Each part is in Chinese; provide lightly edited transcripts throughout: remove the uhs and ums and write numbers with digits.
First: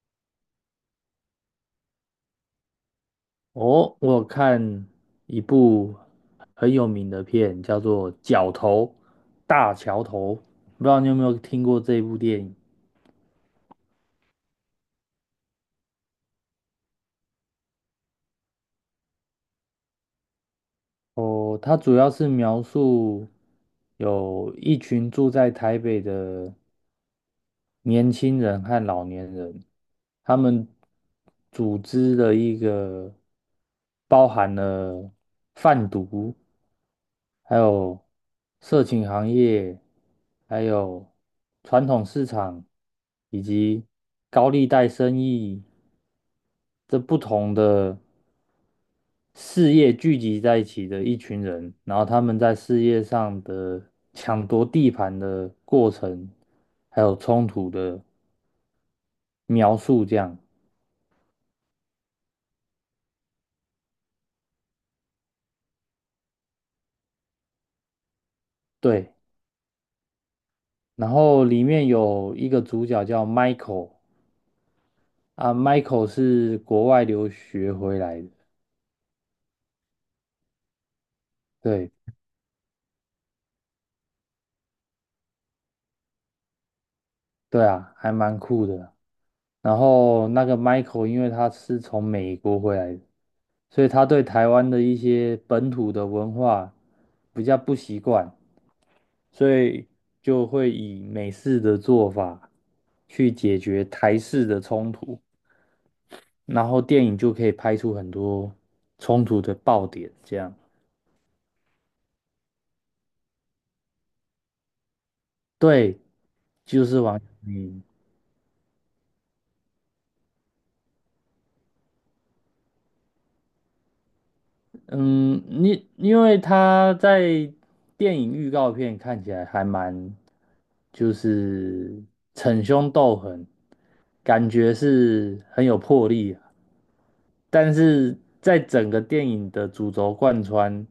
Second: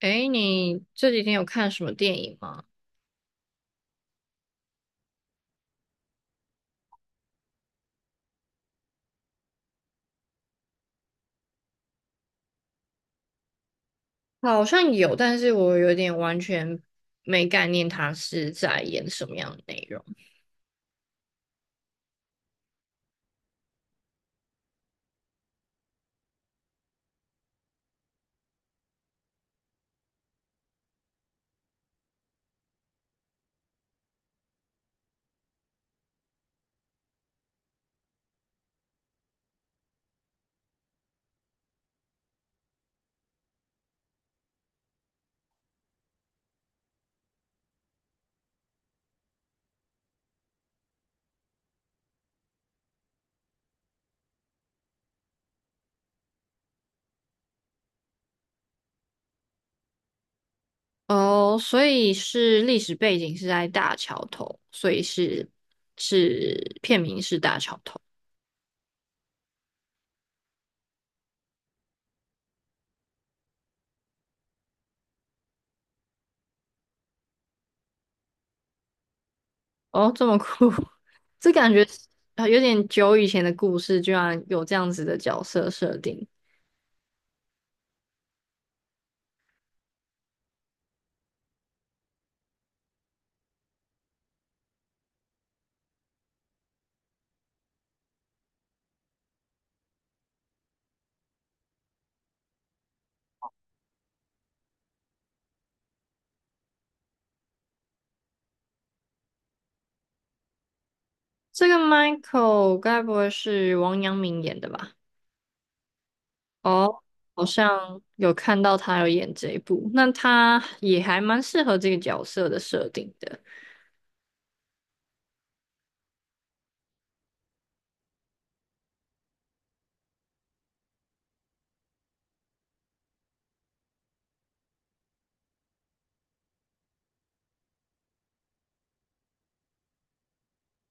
诶，你这几天有看什么电影吗？哦，我有看一部很有名的片，叫做《角头大桥头》，不知道你有没有听过这部电影？好像有，但是我有点完全没概念，他是在演什么样的内容。哦，它主要是描述有一群住在台北的年轻人和老年人，他们组织了一个包含了贩毒，还有色情行业，还有传统市场，以及高利贷生意，这不同的事业聚集在一起的一群人，然后他们在事业上的抢夺地盘的过程，还有冲突的描述，这样。哦，所以是历史背景是在大桥头，所以是片名是大桥头。对。然后里面有一个主角叫 Michael 啊，Michael 是国外留学回来的，哦，这么酷，这感觉对。啊有点久以前的故事，居然有这样子的角色设定。对啊，还蛮酷的啊。然后那个 Michael，因为他是从美国回来的，所以他对台湾的一些本土的文化比较不习惯，所以就会以美式的做法去解决台式的冲突，然后电影就可以拍出很多冲突的爆点。这样，这个 Michael 该不会是王阳明演的吧？对，就是哦，王阳好明。像有看到他有演这一部，那他也还蛮适合这个角色的设定的。嗯，你因为他在电影预告片看起来还蛮，就是逞凶斗狠，感觉是很有魄力啊，但是在整个电影的主轴贯穿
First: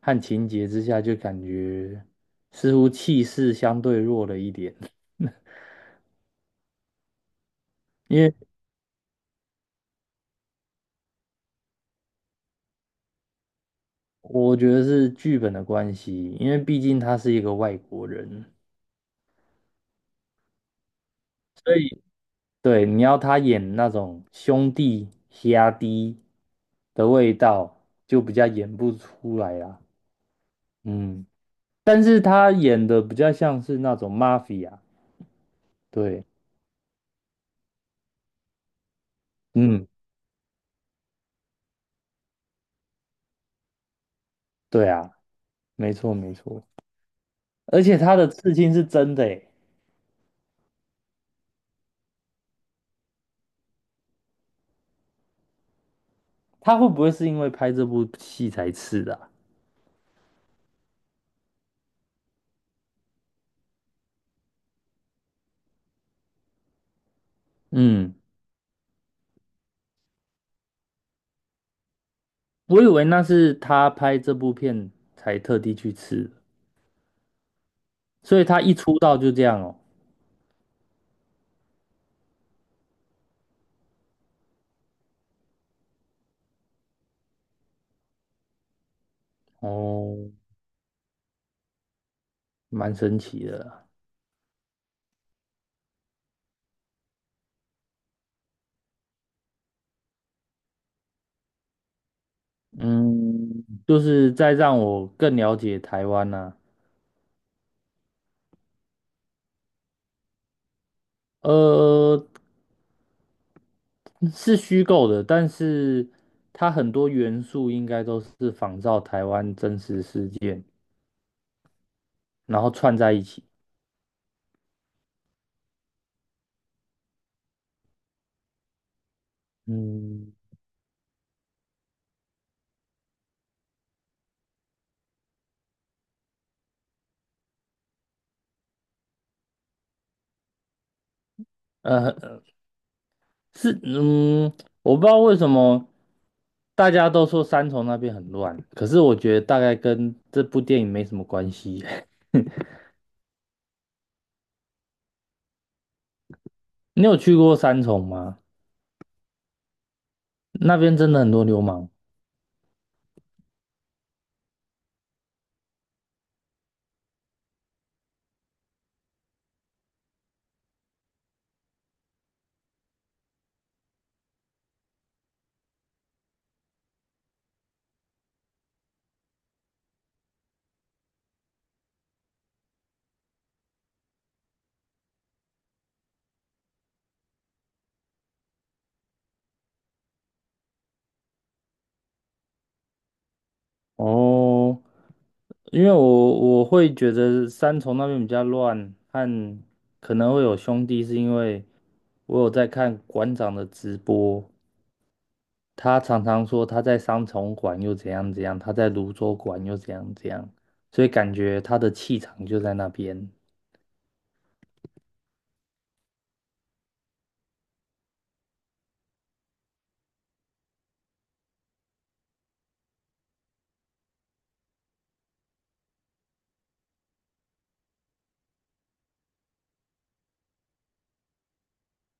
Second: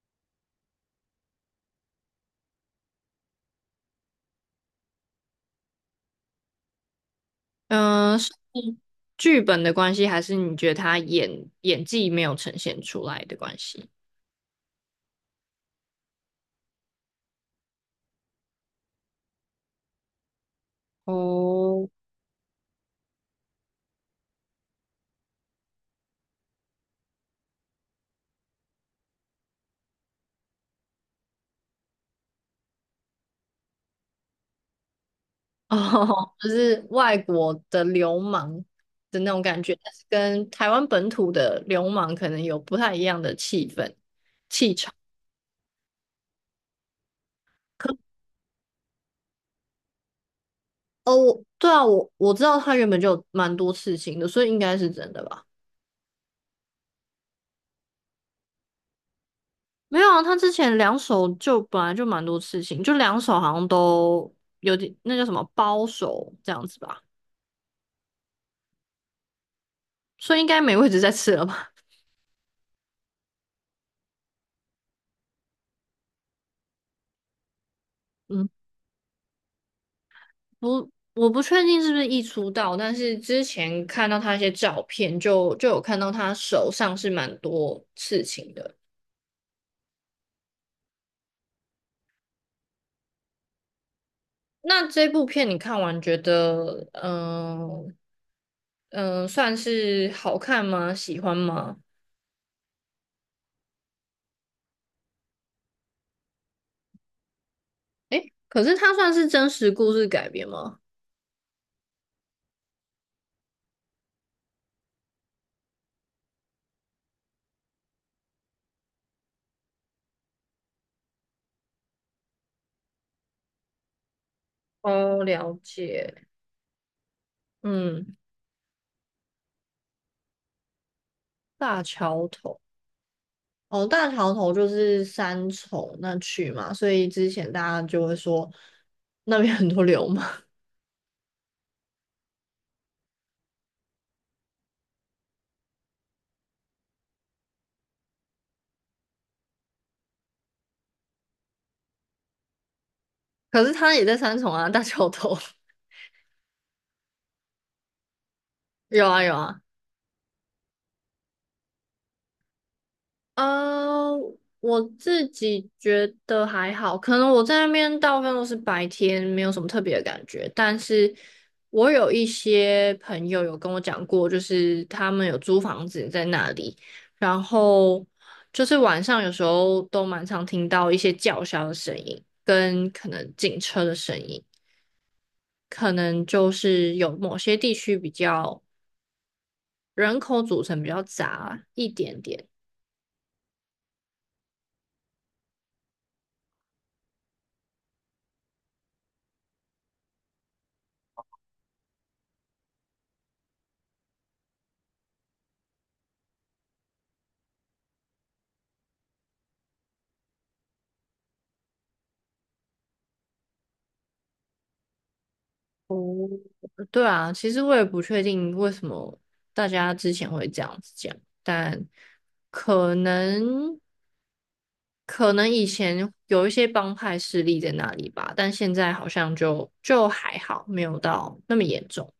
和情节之下，就感觉似乎气势相对弱了一点。因嗯、是为剧本的关系，还是你觉得他演技没有呈现出来的关系？我觉得是剧本的关系，因为毕竟他是一个外国人。所哦，以。对，你要他演那种兄弟的味道，就比较演不出来啦。嗯，但是他演的比较像是那种 mafia。对，哦，就是外国的流氓的那种感觉，嗯，但是跟台湾本土的流氓可能有不太一样的气氛气对场。啊，没错没错。而可且他的刺青是真的诶，哦，我对啊，我知道他原本就有蛮多刺青的，所以应该是真的吧。他会不会是因为拍这部戏才刺的啊。没有啊，他之前两手就本来就蛮多事情，就两手好像都有点那叫什么包手这样子吧，嗯，所以应该没位置再吃了吧？我以为那是他拍这部片才特地去刺的。 所以嗯，他一出道就这样哦。不，我不确定是不是一出道，但是之前看到他一些照片就有看到他手上是蛮多事情的。哦，蛮神奇的啦。那这部片你看完觉得，嗯、嗯、算是好看吗？喜欢吗？嗯，就是在让我更了解台湾呐。可是它算是真实故事改编吗？呃，是虚构的，但是它很多元素应该都是仿照台湾真实事件，然后串在一起。哦，了解，嗯。嗯。大桥头哦，大桥头就是三重那区嘛，所以之前大家就会说那边很多流氓，呃，是，我不知道为什么大家都说三重那边很乱，可是我觉得大概跟这部电影没什么关系。可是他也在三重啊，大桥头 你有去过三重吗？有啊有啊，那边真的很多流氓呃，我自己觉得还好，可能我在那边大部分都是白天，没有什么特别的感觉。但是我有一些朋友有跟我讲过，就是他们有租房子在那里，然后就是晚上有时候都蛮常听到一些叫嚣的声音，跟可能警车的声音，可能就是有某些地区比较人口组成比较杂一点点。哦。因为我会觉得三重那边比较乱，和可能会有兄弟，是因为我有在看馆长的直播，他常常说他在三重馆又怎样怎样，他在泸州馆又怎样怎样，所以感觉他的气场就在那边。对啊，其实我也不确定为什么大家之前会这样子讲，但可能可能以前有一些帮派势力在那里吧，但现在好像就还好，没有到那么严重。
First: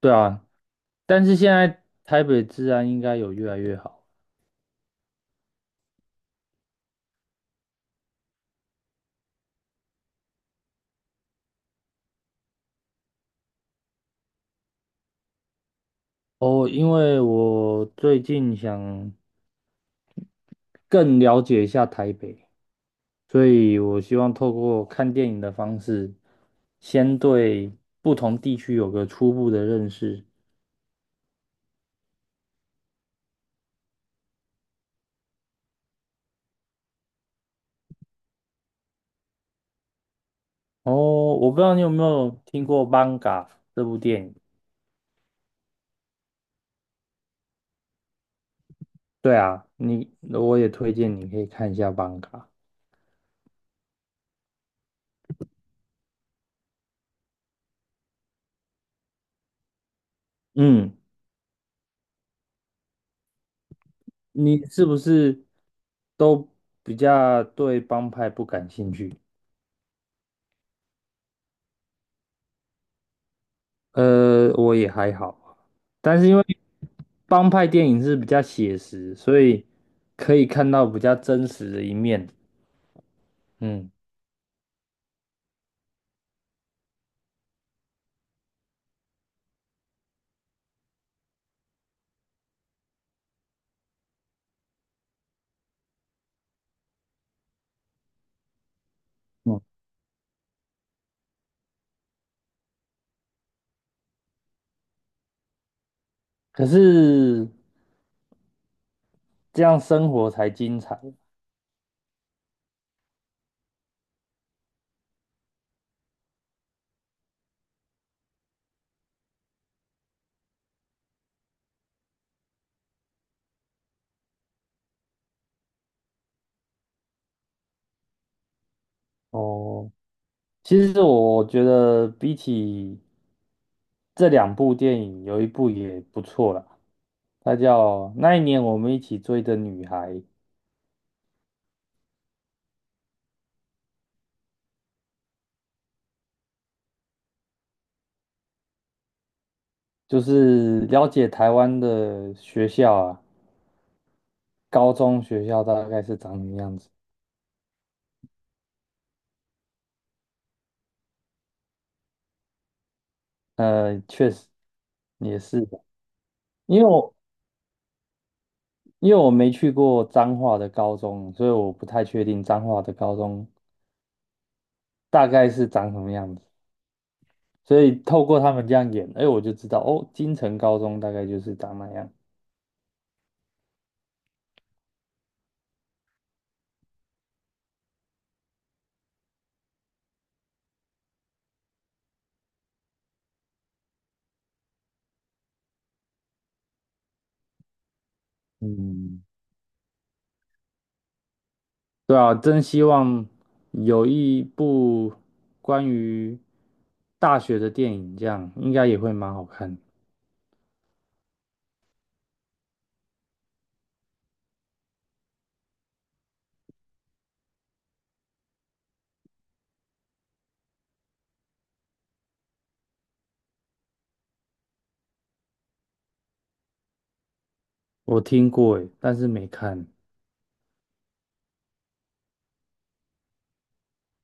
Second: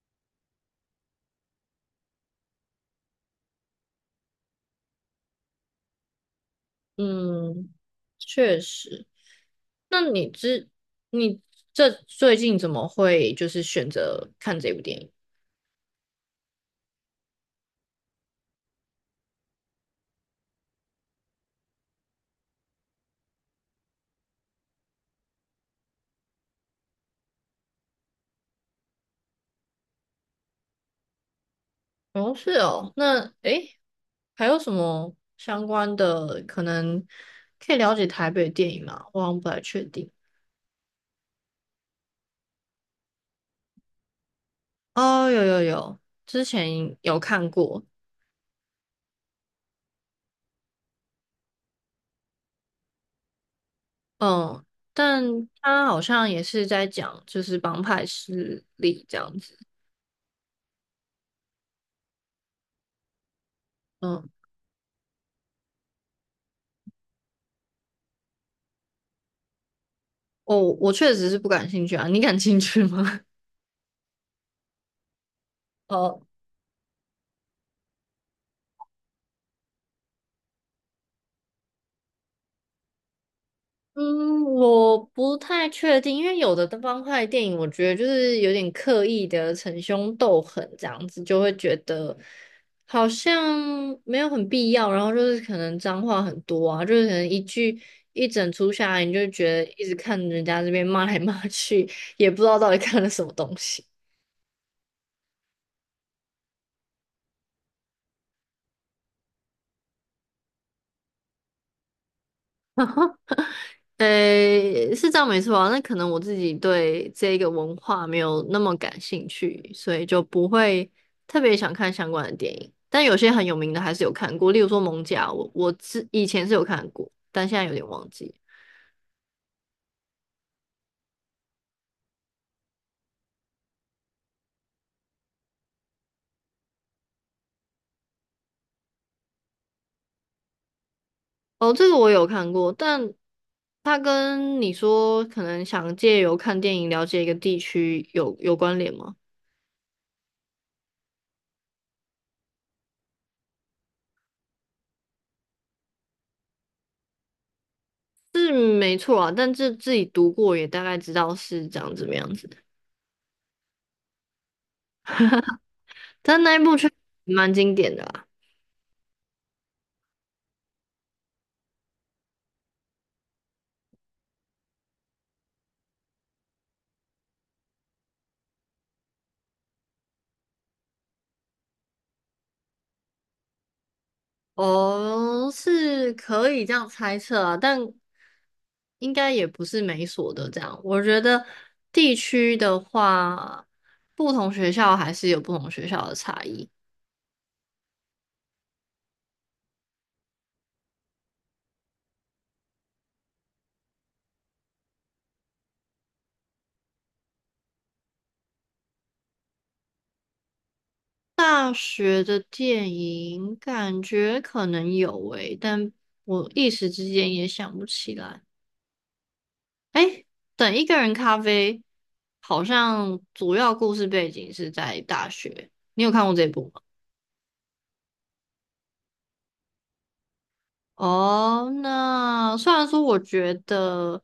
对啊，但是现在台北治安应该有越来越好。嗯，确实。那你这最近怎么会就是选择看这部电影？哦，因为我最近想更了解一下台北。所以我希望透过看电影的方式，先对不同地区有个初步的认识。哦，是哦，那诶，还有什么相关的可能可以了解台北的电影吗？我好像不太确定。哦，我不知道你有没有听过《邦嘎》这部电影？哦，有有有，之前有看过，对啊，我也推荐你可以看一下《邦嘎》。嗯，但他好像也是在讲就是帮派势力这样子，嗯，嗯，你是不是都比较对帮派不感兴趣？哦，我确实是不感兴趣啊，你感兴趣吗？我也还好，但哦。是因为帮派电影是比较写实，所以可以看到比较真实的一面。嗯。嗯，我不太确定，因为有的方块电影，我觉得就是有点刻意的逞凶斗狠这样子，就会觉得好像没有很必要，然后就是可能脏话很多啊，就是可能一句一整出下来，你就觉得一直看人家这边骂来骂去，也不知道到底看了什么东西。可是这样生活才精彩。诶，是这样没错啊。那可能我自己对这个文化没有那么感兴趣，所以就不会特别想看相关的电影。但有些很有名的还是有看过，例如说《蒙甲》我，以前是有看过，但现在有点忘记。哦。其实我觉得比起这两部电影，有一部也不错啦，它叫《那一年我们一起追的女孩》，哦，这个我有看过，但它跟你说可能想借由看电影了解一个地区有关联吗？就是了解台湾的学校啊，高中学校大概是长什么样子。是没错啊，但这自己读过也大概知道是长怎么样子。确实也是的，但那一部因为却我蛮经典的啦。因为我没去过彰化的高中，所以我不太确定彰化的高中大概是长什么样子。所以透过他们这样演，哎，我就知道哦，金城高中大概就是长那样。哦，是可以这样猜测啊，但应该也不是每所的这样。我觉得地区的话，不同学校还是有不同学校的差异。嗯，对啊，真希望有一部关于大学的电影，这样应该也会蛮好看。大学的电影感觉可能有诶，但我一时之间也想不起来。诶，等一个人咖啡，好像主要故事背景是在大学。你有看过这部？吗？我听过诶，但是没看。哦，那虽然说我觉得，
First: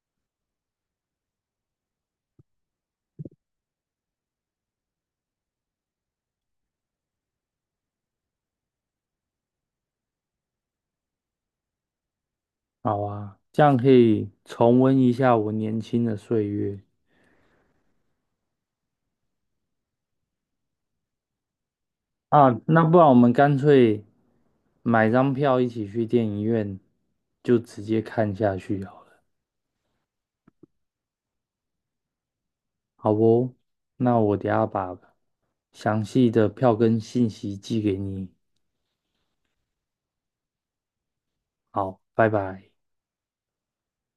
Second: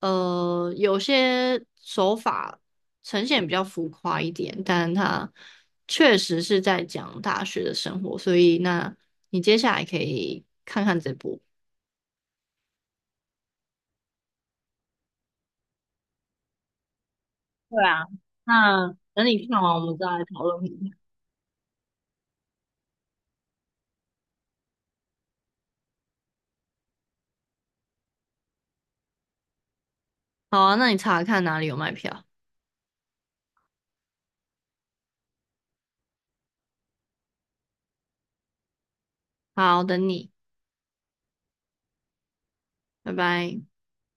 有些手法呈现比较浮夸一点，但它确实是在讲大学的生活，所以那你接下来可以看看这部。好啊，这样可以重温一下我年轻的岁月。对啊，那等你看完，我们再来讨论。啊。那不然我们干脆买张票一起去电影院，就直接看下去啊。好啊，那你查看哪里有卖票。好不，那我等下把详细的票根信息寄给你。好，等你，好，拜拜。拜拜。